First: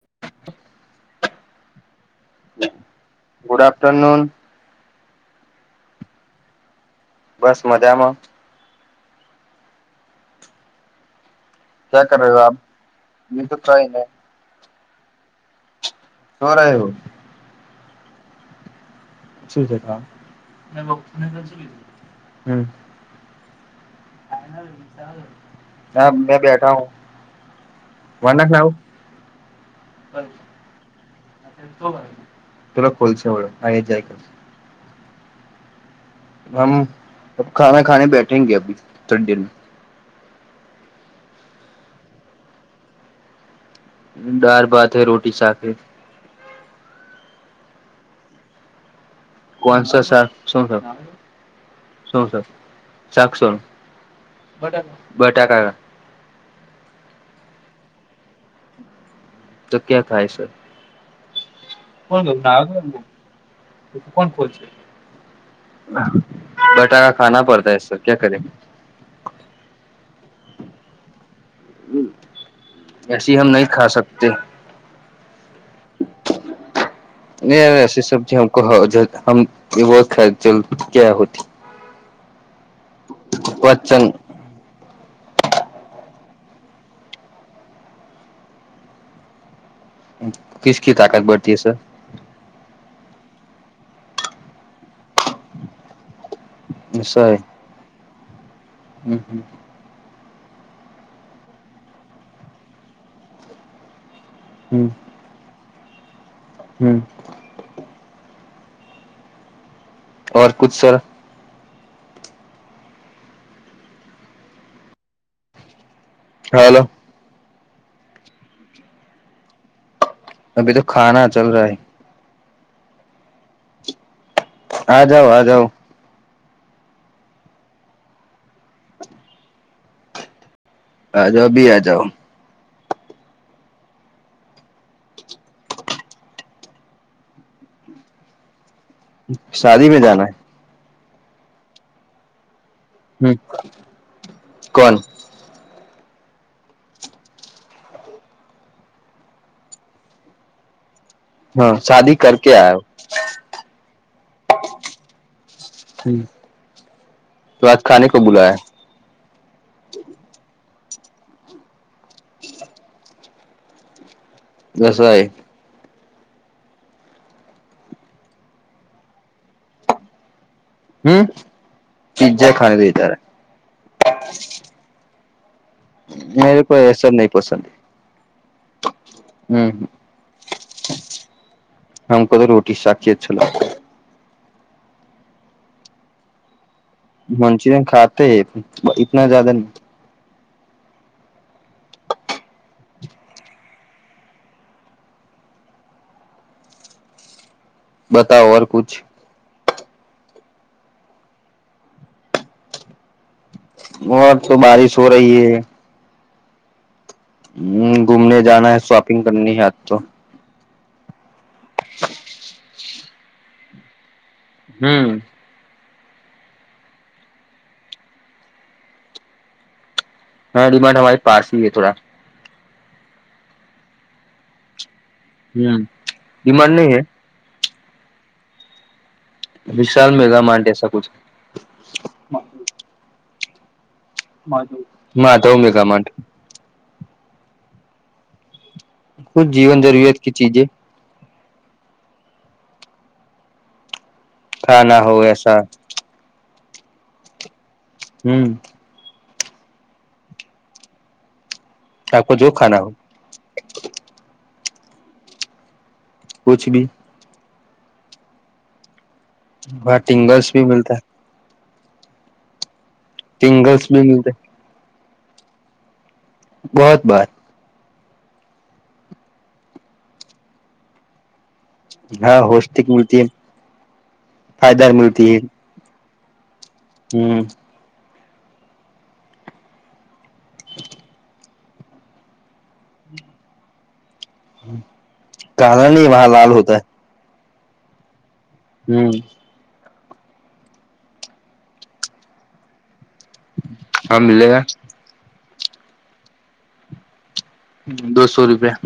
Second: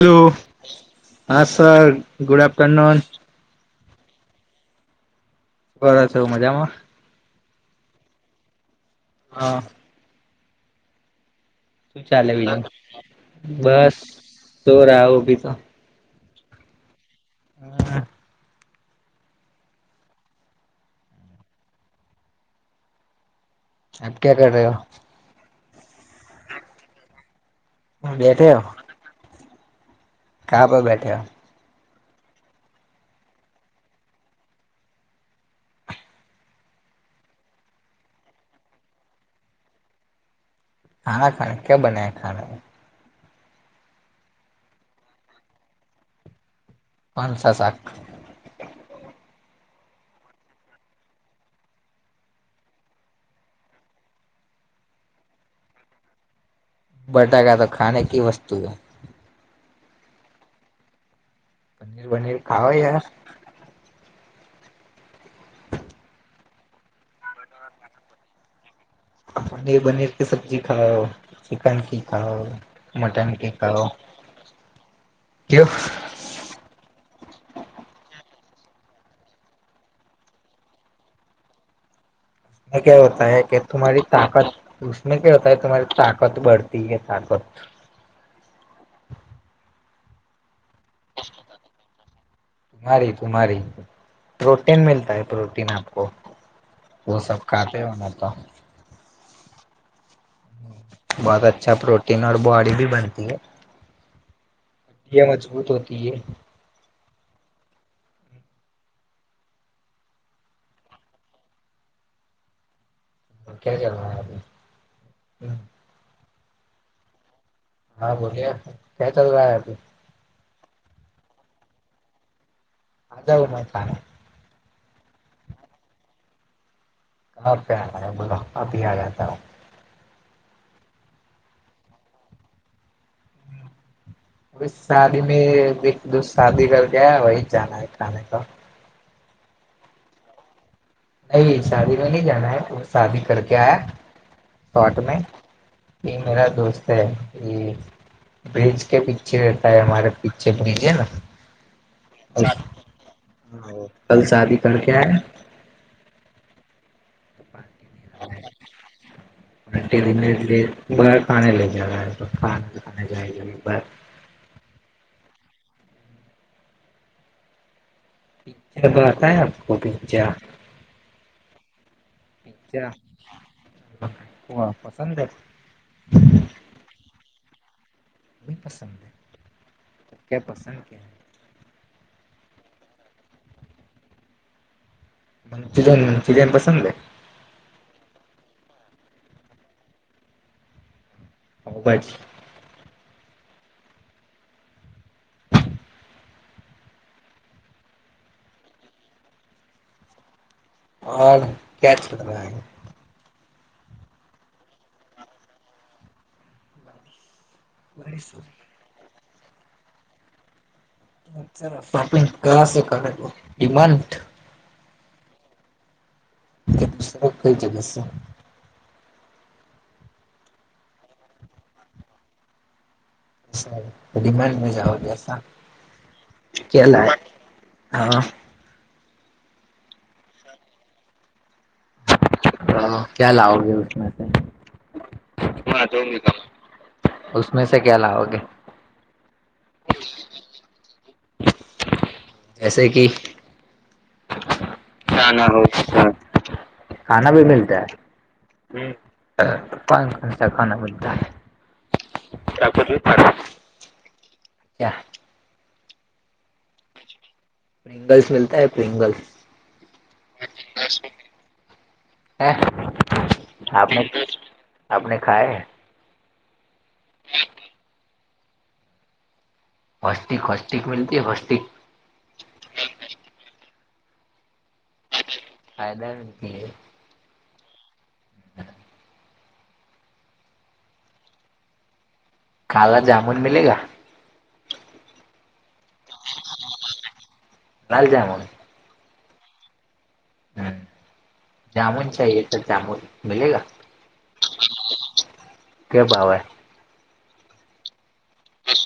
Hello, હા sir good afternoon good, afternoon બ છ, મજામાં બસ મજામાં હા શું ક્યા કર ચાલે રહ્યો આપ બીજું કઈ બસ નઈ શો રહા હું અભી તો શોરા આવવું ના ના છું છે. હમ આપ ક્યા કર રહે હો? હ મે બેઠા હું વર બેઠે નાખ ના હુ હા કાં પર બેઠ્યા તરા કોલશે બરોલો આગે જાય કર [unintelligible] હમ ખા ખાને બેઠેગે અભી થોડી દેર ખા ખા ક્યા બનાયા ખા. ડાર ભત હૈ રોટી સાાખી. પાંચ સા સાખ કોનસો સર શું સર. શું છે, સાસોું બટાકા. બટાકાા તો ખાને કી વસ્તુ હ તો ક્યાં થાય સર પનીર વનીર ખાઓ યાર. કો કોણ કો છે. બટાકા ખા પડતા એ ક્યા કરે. પનીર પનીર કે સબ્જી ખા. ચિકન કે ખાો મટન કે ખાો ક. યાર એસી સબ્જીમ ખ ક્યા હોતી. ક હોતા હે કે તુ્રી તાકાત. મે ક હોતા તુમરી તાકત બઢતી હ તાકત. કસકી તાકાત બડતી હ સર. તુમ્ારી તુમ્ારી પ્રોટન મતા હ પ્રોટન આપકો. વ સબ ખાતે હોના તો. હમ. બહુત અચ્છા પ્રોટન બોડી ભી બનતી હ. હમ. મજબૂત હોતી હ. હમ. કછ સર. ક્યા ચાલ અ હ. હા હલો. હા બોલ્યા ક્યા ચાલ રહા હ અભી. અભી તો ખા ચલ રહા હૈ. હજાવ ખ. આ જાાવ આ જાઉ. બોધા આપ આતા હ. હા જો અભી આ જાઓ. હમ. ી શાદી મે એક દ શાદી કર ગ વહી જ હૈ ખાને ક શાદી મે જાનાૈ નહી શાદી ન ન જા હૈ શાદી કરકે આયા શટ મે. એ મેરા દોસ્ત હૈ એ. ભેજ કે પીછે રહેતા હ હરે પીછે ભેજે. કલ શાદી કર ક્યાયા તો આજ ખાને કો બુલાયા ટ બાર પા લઈ જવા તો ખાય. બસાય પિ્જા તોતા આપકો પિ્જા હમ, પીઝ્જા ખા દઈ ત્યારે. હ પસંદ હો એ સર નહી પોસ ી પસંદ તો ક્યા પસંદ કે્યા હમ ક તો રોટી સાાકીી જ છો. મિન મિજન પસંદ મંચુરિયન ખાતે હૈ તના જદા નહી. હભજ બતાઓ ઔર કુછ હ ક્યા ચલ બર તો બારિશ હો રહી હ હમ ઘૂમને જા હ શોપિંગ કરની હ આજ તો સર શોપિંગ ક શ કરે ડિમાન્ડ હમ દુસરા કઈ જગ હા ડિમાન્ડમારી પાસે હય થોડા મારી મજા આવલી હમ ડિમાડ નહી હે હા વિશાલ મેગા માર્ટેસા ક હ ક્યા લાઓગે ઉમે તોમેગા માટે ઉમેસે ક્યા લાવઓગ ક જીવન જરૂરિયાત કે ચીજે જૈસે કે ખ ખ ભી મલતા હમ પાન ખણસા ખાના બનતા આપકો જો ખા હો હરા ક્યાં કછ ભી પ્રિંગલ્સ મલતા હૈ પ્રિંગલ્સ હ ટિંગલ્સ ભી મલ હ આપ આપને ખાાય બહત બત [inaudible] હસ્તિક હસ્તિક મીતી વસ્તિક હા હોૌષ્ટિક મતી ફાયદાાર મતી હ ફાયદા હમ હ [inaudible] કાલા જામુન મિલેેગ કના ન વહા લાલ હોતા. લાલજામુન હમ હમ જામુન ચાએ તો જામુન મલેગ હા મીલેેગ [inaudible] કે ભાવે હ દોસો રૂપિયા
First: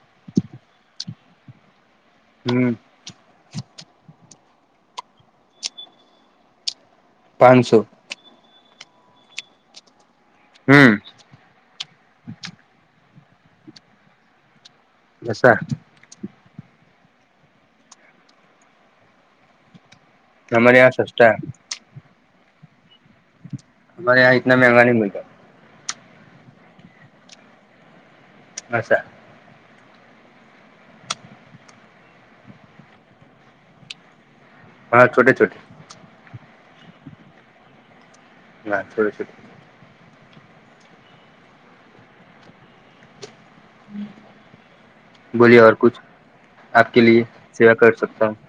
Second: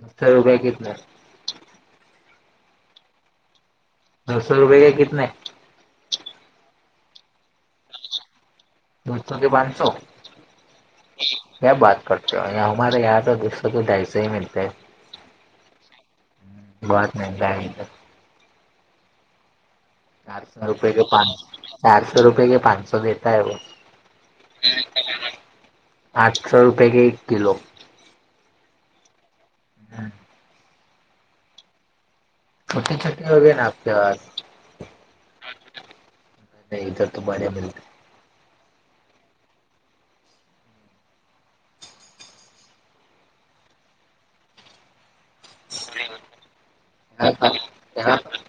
બતર રૂપિયા કેટલા હમ દોસો રૂપે કે કતને પાંચસો દર થ કે બાંધસો હમ કયા બાત કરતો હો હમારે યહા તો [unintelligible] દ ાાઈસે મતે બશ બહોત માંગી હૈ ચારસો રૂપિયા કે પા ચારસો રૂપિયા કે પાંચસો દેતા હૈ વો અમારે યહા ઈતના મંંગાહીં મળતા આઠસો રૂપિયા કે એક કિલો. અચ્છા. હમ. છટી છટી હો આપ તોવા હા છોટે છોટે. નહી ધર તુરે્યા મતા ના છોટે છોટે. બોલીએ ઔર કુછ આપ કે લીએ સેવા કર સકતા હુ.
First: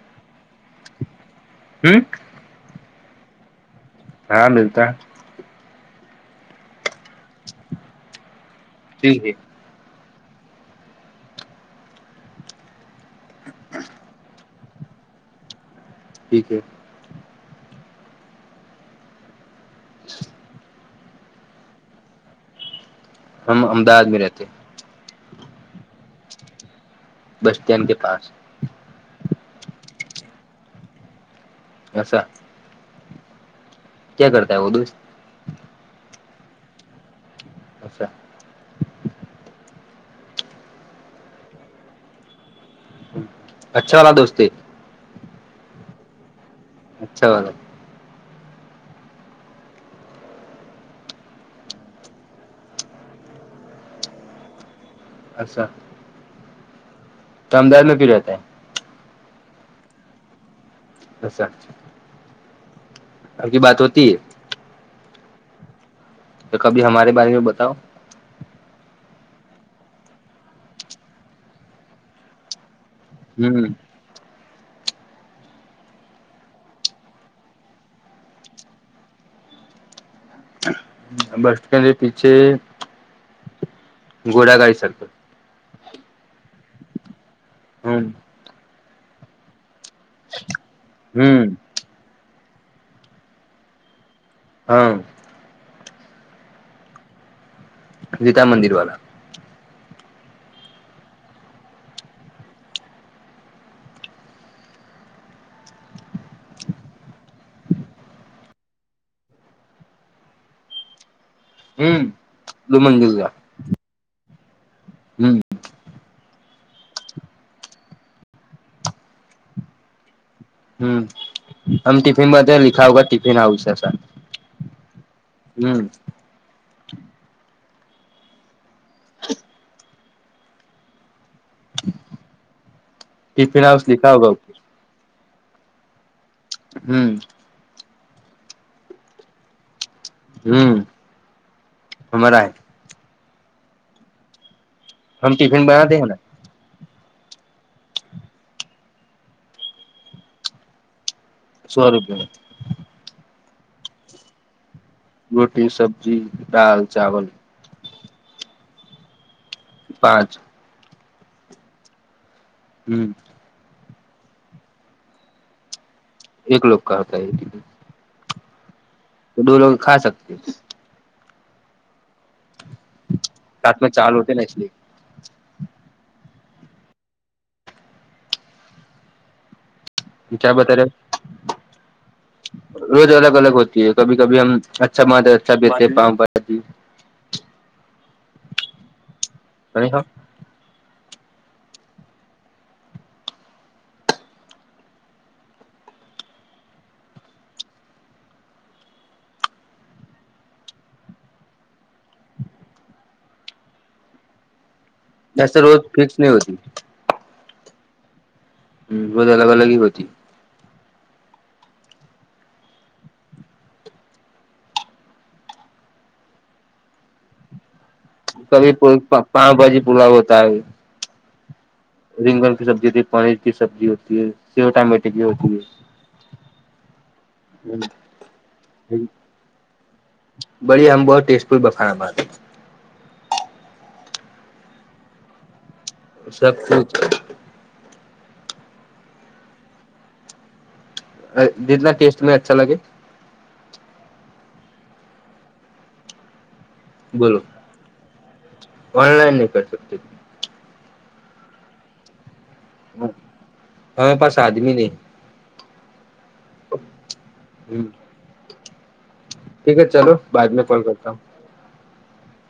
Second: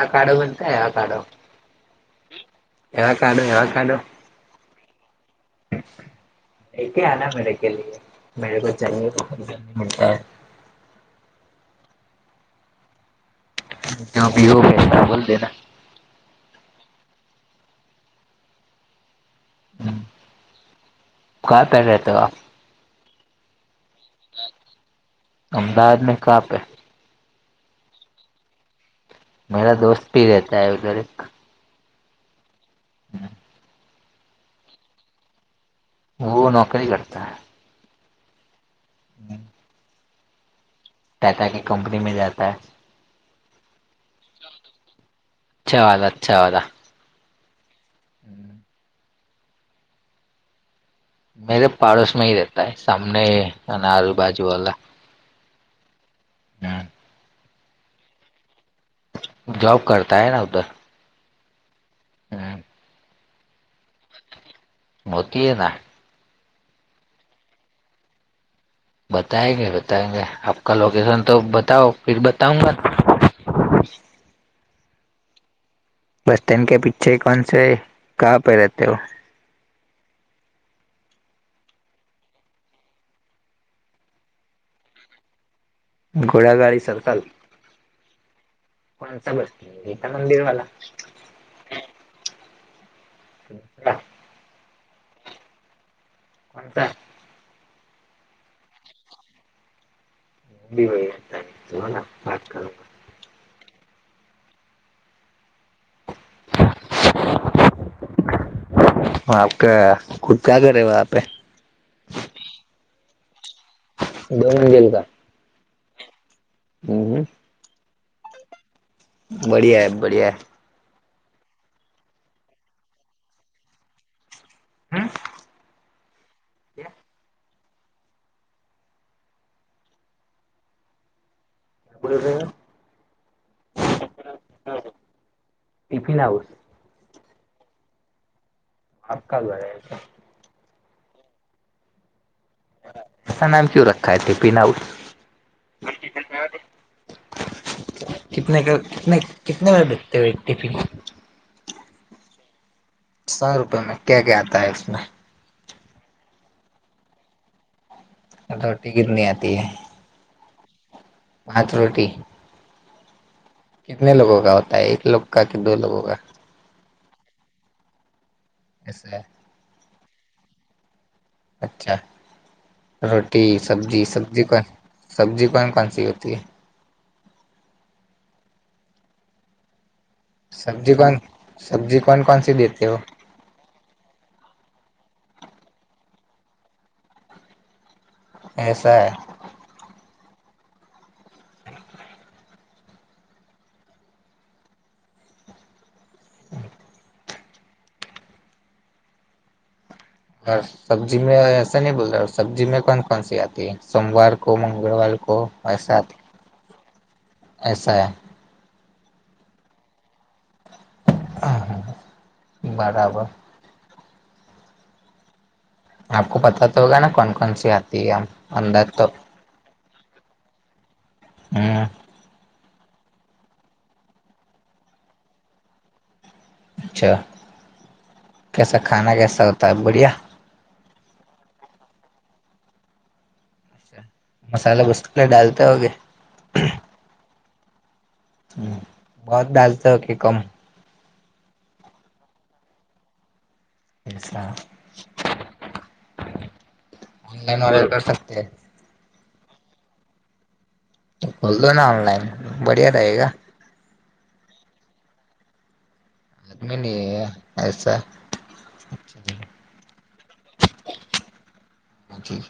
એ કાઢો બનતા એ કાઢો [unintelligible] એવાકાડો એવાકાડો હા મિલતા હે. લ આના મેળ કે લ મેળ ચ [unintelligible] હ. જ બહ બોલ ઠીક હે. હ. ક પર રહેતા હે આપ. હમ અમદાવાદ મે રહેતે. અમદાવાદમાં કહાર પે. બસ સ્ટેન્ડ કે પાાસ. મેરા દોસ્ત ભી રહેતા હ ઉધર એક. અચ્છા. હમ. ક્યા કરતાય વ દોસ્ત. વ નોકરી કરતા હૈ. અચ્છા. હમ. ટાટા કે કંપની મે જાતે હે. અચ્છા વાલા દોસ્ત હૈ. અચ્છા વાલા અચ્છા વાલા. અચ્છા વાલા. હમ. મેરે પાડોસમાં હ રહેતા હ સામને આલુબજુ વાલા અચ્છા. તો અમદાવાદમાં ક્યૂ રહેતા હે. જોબ કરતા હે ના ઉધર. અચ્છા. હા. આપકી બાત હોતી હૈ? હોતી એ ના. તો કભી હમારે બારે માં બતાવ. બતાએગે બતાયગે આપકા લોકેશન તો બતાઓ ફિર બતાઉંગા ના. [unintelligible] બસ સ્ટેન્ડ કે પીછે કોનસે ક પે રહેતે હો બસ સ્ટેન્ડ પીછે ઘોડા ગાાઈસારખ ઘોડાગાડી સરકલ હમ્મ કોણસા બસતી ગીતા મંદિર વાલા હમ્મ [inaudible] હા કોતા [unintelligible] ગીતા મંદિર વાળા વાત કર [inaudible] આપ ક ખુ ક્યા કરેે હમ્મ લુમન જલા દોન ગેલ ક હમ્મ હમ હમ બળિયા બઢિયા હમ આમ ટિફિનમાં અ લીખાવગ ટિફિન આવશે સર હમ્મ કે [unintelligible] [unintelligible] બ ટિફિન આવ લીખા ટિફિન હાઉસ હમ્મ આા ક ગ છે. હમ અમારા હ એસા નામ ક્યુ રખા તે પિનાઉ હમ ટિફિ બના દે ને કટને બર બેખતે હોય ટિફિન સો રૂપિયા સો રૂપેમાં ક્યા ક્યા આતા એમે રોટી સબજી દાલ ચાવલ અ થોટી કતની આતી પાંચ ભાત રોટી હમ્મ કતને લોકો કા હોતા એક લોકો કે દો લગો કા એક લોક કતા એક એ તો દ લોકો ખા સકતે અચ્છા રોટી સબ્જીી સબ્જીી કોણ સબ્જીી કોણ કન સ હોતી હ ચા બતાારે રોજ અલગ અલગ હોતી હાય કભી કભી હમ અચ્છા માવસ્ બે પા એસા કરી હ સબ્જી મે સ ન બોલ સબ્જી મેં કોન કોન સી આતી સોમવાર કો મંગળવાર કો એસ રોજ ફિક્સ નહી હોતી એસા હમ બજ અલગ અલગ હી હોતી. હા હા બરાબર આપકો પતા તો હોગાને કોન કોન સી હત ક પાંચ બાજે પૂરા હોતા હ હમ્મ રીંગન ક સબ્જીતી પનીર ક સબ્જી હોતી સેવ ટમેટ ક હોતી અચ્છા કસા ખા કસા હોતા બઢિયા બળયા હમ બહ ટેસ્ટપુર બફા મસાલલા વસ્લે ડાલતા હોગે સકછ બહત ડાલતા કે કમ જીના ટેસ્ટ મે અચ્છા લગે ઓનલાઈન ઓર્ડર કર સકતે ઓનલાઈન ન કર શકતી ખોલ દો ના ઓનલાઈન બઢિયા રહે ગા હમે પાસ આદમી નહીં આદમી ન એસા ઠીક હ ચાલો બાદ મે કોલ કરતા હ હ જી